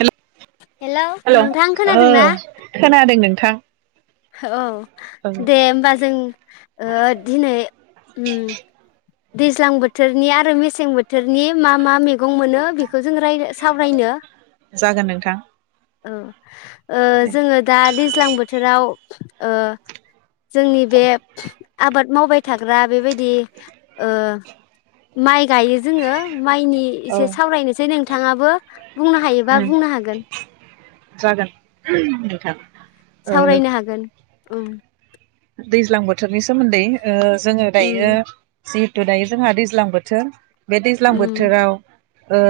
Hello नोंथां हेल' खोनादोंना खोना दों नोंथां। औ। औ दे होमबा जों ओ दिनै उम दैज्लां बोथोरनि आरो मेसें बोथोरनि मा मा मे गं मोनो बेखौ जों राय सावरायनो जागोन नोंथां। ओ ओ दे जोङो दा दैज्लां बोथोराव ओ जोंनि बे आबाद मावबाय थाग्रा बेबायदि ओ माइ गायो जोङो माइनि औ इसे सावरायनोसै नोंथाङा बो बुंनो हायोबा उम बुंनो हागोन जागोन नोंथां ओ सावरायनो हागोन। उम दैज्लां बोथोरनि सोमोन्दै ओ जोङो दायो उम जिहेटु दायो जोंहा दैज्लां बोथोर। बे दैज्लां उम बोथोराव ओ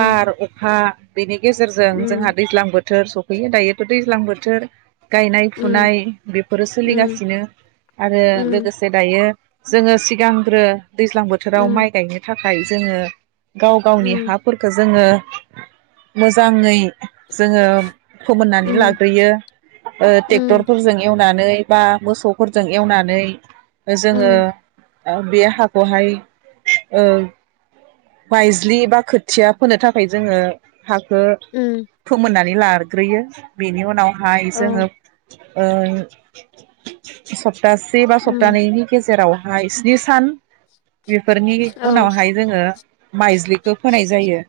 बार अखा बेनि गेजेरजों उम जोंहा दैज्लां बो थोर सफैयो दायोथ' दैज्लां बोथोर। गायनाय उम फुनाय बेफोरो सोलिगा उम सिनो आरो उम लोगोसे दायो जोङो सिगांग्रो दैज्लां बोथोराव उम माइ गायनो था खाय जोङो गाव गावनि उम हाफोरखो जोङो मोजाङै जोङो फोमोननानै उम लाग्रोयो। ओ उम टेक्टरफोरजों एवना मै बा मोसौफोरजों एवनानै जोङो उम बे हाखौहाय ओ बायज्लि बा खोथिया फोनो थाखै जोङो हाखो उम फोमोनना नै लारग्रोयो बिनि उनाव हाय औ जोङो ओ [unintelligible] सप्तासे बा उम सप्तानैनि गेजेरावहाय स्नि सान बेफोरनि औ उनावहाय जोङो माइज्लिखौ फोनाय जायो।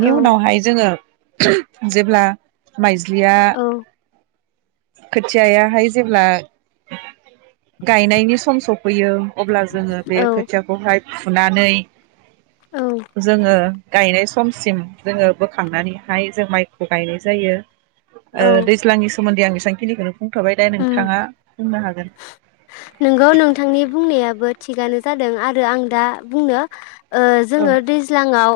औ उनावहाय जोङो जेब्ला माइ ज्लिया औ खोथियाहाय जेब्ला गायनायनि सम सफैयो। अब्ला जोङो बे औ खोथियाखौहाय फुनानै औ जोङो गायनाय समसिम जोङो बोखांनानैहाय जों माइखौ गायनाय जायो। औ ओ दैज्लांनि सोमोन्दै आं एसे [unintelligible] बुंथ'बाय दे उम नोंथांङा नोंगौ नोंथांनि बुंनायाबो थिगानो जादों आरो आं दा बुंनो ओ औ जोङो दैज्लाङाव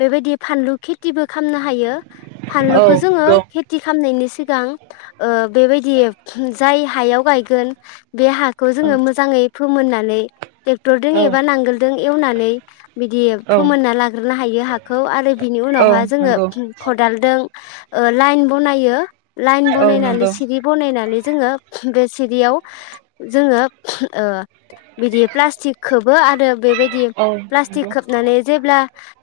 बेबायदि फानलु खेथिबो खामना हायो औ फानलुखौ जोङो नंगौ खेति खामनायनि सिगां ओ बेबायदि जाय हायाव गायगोन बे हाखौ औ जोङो मोजाङै फोमोननानै दरदों औ एबा औ नांगोलजों एवनानै बिदि फोमोनना लाग्रोनो हायो हाखौ आरो बिनि औ उनावहा जोङो नंगौ खदालदों ओ लाइन बनायो। लाइन औ बनायनानै नंगौ सि सिरि बनायनानै जोङो बे सिरियाव जोङो ओ बिदि प्लास्टिक खोबो आरो बेबायदि औ नंगौ औ प्लास्टिक खोबनानै जेब्ला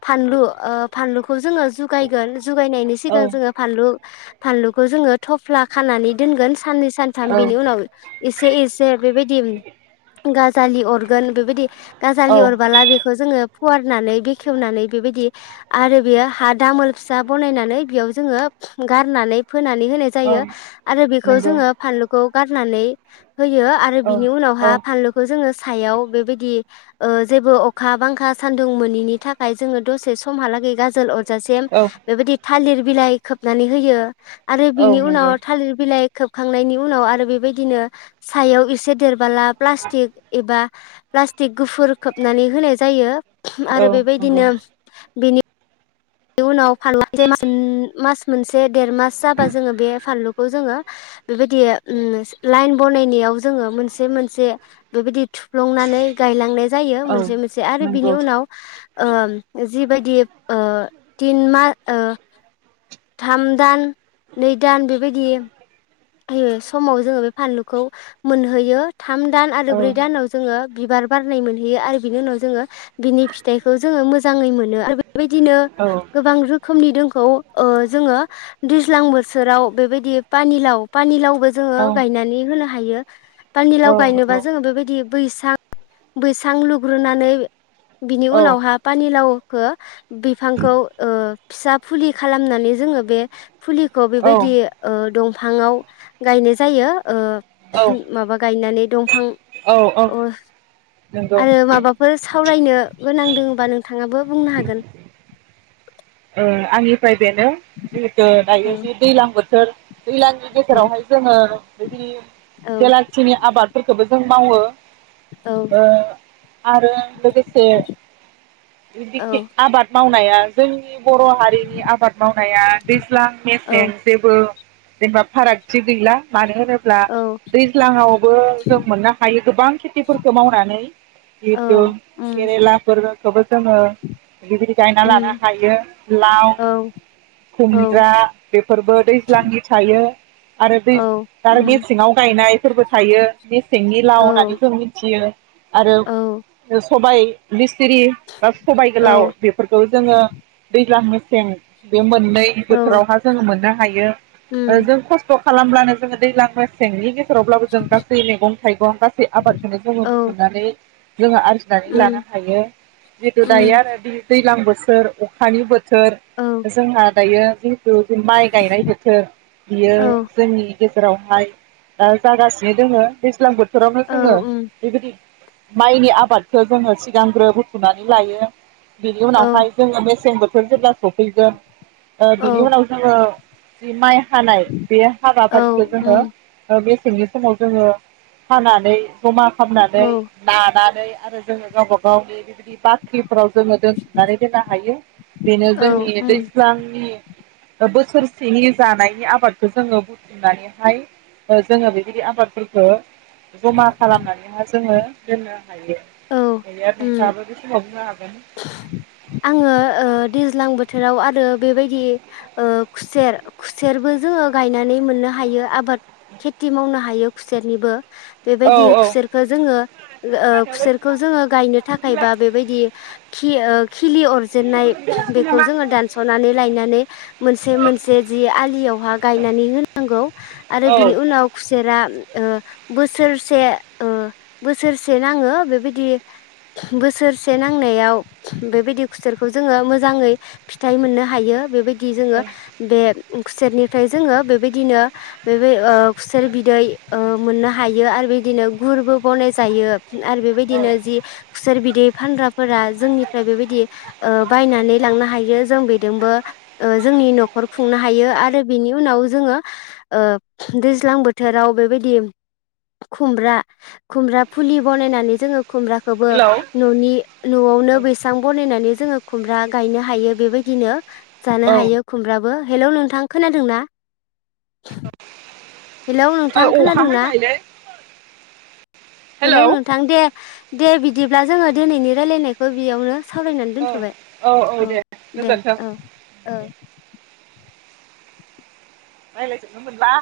फानलु ओ फानलु खौ जोङो जुगायगोन जुगायनायनि सिगां जोङो फानलु फानलुखौ जोङो थफ्ला खानानै दोनगोन साननै सानथाम बिनि औ उनाव एसे एसे बेबायदि गाजालि अरगोन बेबायदि गाजालि अरबोला बेखौ जोङो फुवारनानै बेखेवनानै बेबायदि आरो बेयो हा दामोल फिसा बनायनानै बेयाव जोङो गारनानै फोनानै होनाय जायो। आरो बेखौ नंगौ जोङो फानलुखौ खौ गारनानै होयो आरो औ बिनि औ उनावहा फानलुखौ जोङो सायाव बेबायदि ओ जेबो अखा बांखा सान्दुं मोनिनि थाखाय जोङो दसे समहालागै गाजोल अ रजासिम औ बेबायदि थालिर बिलाइ खोबनानै होयो आरो औ बिनि उनाव नंगौ थालिर बिलाइ खोबखांनायनि उनाव आरो बेबायदिनो सायाव एसे देरबोला प्लास्टिक एबा प्लास्टिक गुफुर खोबनानै होनाय जायो औ आरो नंगौ बेबायदिनो बिनि बेनि उनाव फानलुआ ओम मास मोनसे देर मास जाबा जोङो बे फानलुखौ जोङो बेबायदि ओम लाइन बनायनायाव जोङो मोनसे मोनसे बेबायदि थुफ्लुंनानै गायलांनाय जायो औ मोनसे मोनसे आरो बिनि नंगौ उनाव ओ जिबायद गेब ओ तिन मा ओ थाम दान नै दान बेबायदि बे समाव जोङो बे फानलुखौ मोनहैयो थाम दान औ आरो ब्रै दानाव जोङो बिबार बारनाय मोनहैयो आरो बिनि उनाव जोङो बिनि फिथाइखौ जोङो मोजाङै मोनो आरो बेबायदिनो गोबां रोखोमनि दो खौ ओ जोङो दैज्लां बोथोराव बेबायदि पानिलाव पानिलाव बो जोङो गायनानै होनो हायो पानिलाव गायनोबा जोङो बेबायदि बैसां बैसां लुग्रोनानै बिनि उनावहा पानिलाव खौ बिफांखौ ओ फिसा फुलि खालामनानै जोङो बे फुलिखौ औ बेबायदि ओ दंफ फाङाव गायनो जायो। ओ औ माबा गायनानै दंफां औ अ नंगौ आरो माबाफोर सावरायनो गोनां दोङोबा नों नोंथाङाबो बुंनो हागोन। ओ आंनिफ्राय बेनो जिहेथु दायो औ जि दैलां बोथोर दैलांनि औ गेजेरावहाय जोंङो बेबायदि औ बेलासिनि आबादफोरखोबो दोंबावो ओ आरो लोगोसे रिदिक औ थिक आबाद मावनाया [unintelligible] जोंनि बर' हारिनि आबाद मावनाया दैज्लां औ मेसें जेबो जेनबा फारागथि गैला। मानो होनोब्ला औ दैज्लाङावबो जों मोननो हायि गोबां खेथिफोरखौ मावनानै जि औ हेतु उम केरेलाफोर सब [unintelligible] जोङो बिबायदि गायना लानो उम हायो। लाव औ औ खुमब्रा बेफोरबो दैज्लांनि थायो आरो दै औ आरो उम मेसेङाव गायनाय फोरबो थायो बि सिंनि लाव औ होननानै जों मिथियो। आरो औ बोस सबायाइ बिस सिरि बा सबाय गोलाव औ बेफोरखौ जोङो दैज्लां मेसें बे मोन नै औ बोथोरावहा जोंङो मोननो हायो उम जों खस्थ' खालामब्लानो जोंङो दैज्लांग्रा मेसेंनि गेज फोरावब्लाबो जों गासै मैगं थाइगं गासै आबादखौनो जोङो औ बुनानै जोंङा आथि खालनिखो लानो उम हायो जिहेतु दायो उम आरो बे दैज्लां बो सोर अखानि बोथोर थोर औ ओ जोंहा दायो दोजो माइ गायनाय बोथोर बियो औ जोंनि गेजेरावहाय दा जागासिनो दोङो दैज्लां बोथो बोथोरावनो जोङो औ उम बेबायदि माइनि आबादखौ जोङो सिगांग्रो बुथुनानै लायो। बिनि औ उनावहाय जोङो मे मेसें बोथोर जेब्ला सफैगोन ओ औ बिनि उनाव जोङो बि माय हानाय बे औ हाबाफारिखौ जोङो उम ओ मे मेसेंनि समाव जोङो हानानै जमा औ खालामनानै लानानै [inaudible] नै आरो जोङो गावबा गावनि बिबादि बाख्रिफोराव जोङो दोनथुमनानै दोनो हायो। बेनो औ जोंनि उम दैस्लांनि ओ बोसोरसेनि जानायनि आबादखौ जोङो बुथुमनानैहाय ओ जोङो बेबायदि आबादफोरखो जमा खालामनानैहा जोङो दोननो हायो औ उम [unintelligible] बुंनो हागोन। आङो ओ दैज्लां बोथोराव आरो बेबायदि ओ खुसेर खुसेरबो जोङो गायनानै मोननो हायो आबाद खेथि मावनो हायो खुसेरनिबो। औ बेबायदि औ खुसेरखो जोङो ओ बिखौ जोङो गायनो थाखाय बा बेबायदि खि ओ खिलि अरजेन्नाय बेखौ जोङो दानस'नानै लायना औ ओ बोसोरसे ओ बोसोरसे नाङो बेबायदि बोसोरसे नांनायाव बेबायदि खुसेरखौ जोङो मोजाङै फिथाइ मोननो हायो बेबायद दि जोङो बे खुसेरनिफ्राय जोङो बेबायदिनो बेबे ओ खुसेर बिदै ओ मोननो हायो आरो बेदिनो गुरबो बनाय जायो। आरो औ बेबायदिनो जि खुसेर बिदै फानग्राफोरा जोंनिफ्राय बेबायदि ओ बायनानै लांनो हायो जों बेदोंबो ओ जोंनि न'खर खुंनो हायो आरो बेनि उनाव जोङो ओ दैज्लां बोथोराव बेबायदि खुमब्रा खुमब्रा फुलि बनायनानै जोङो खुमब्राखौबो हेलौ ननि न'आवनो बैसां बनायनानै जोङो खुमब्रा गायनो हायो बेबायदिनो जानो ओ हायो खुमब्राबो हेलौ नोंथां खोनादों ना? [inaudible] हेलौ नोंथां अखा खोनादोंना हाबायलै हेलौ नोंथां दे दे बिद दिब्ला जोङो दिनैनि रायलायनायखौ बियावनो सावरायनानै औ दोनथ'बाय औ दे औ ओ रायलाय जोबनो मोनला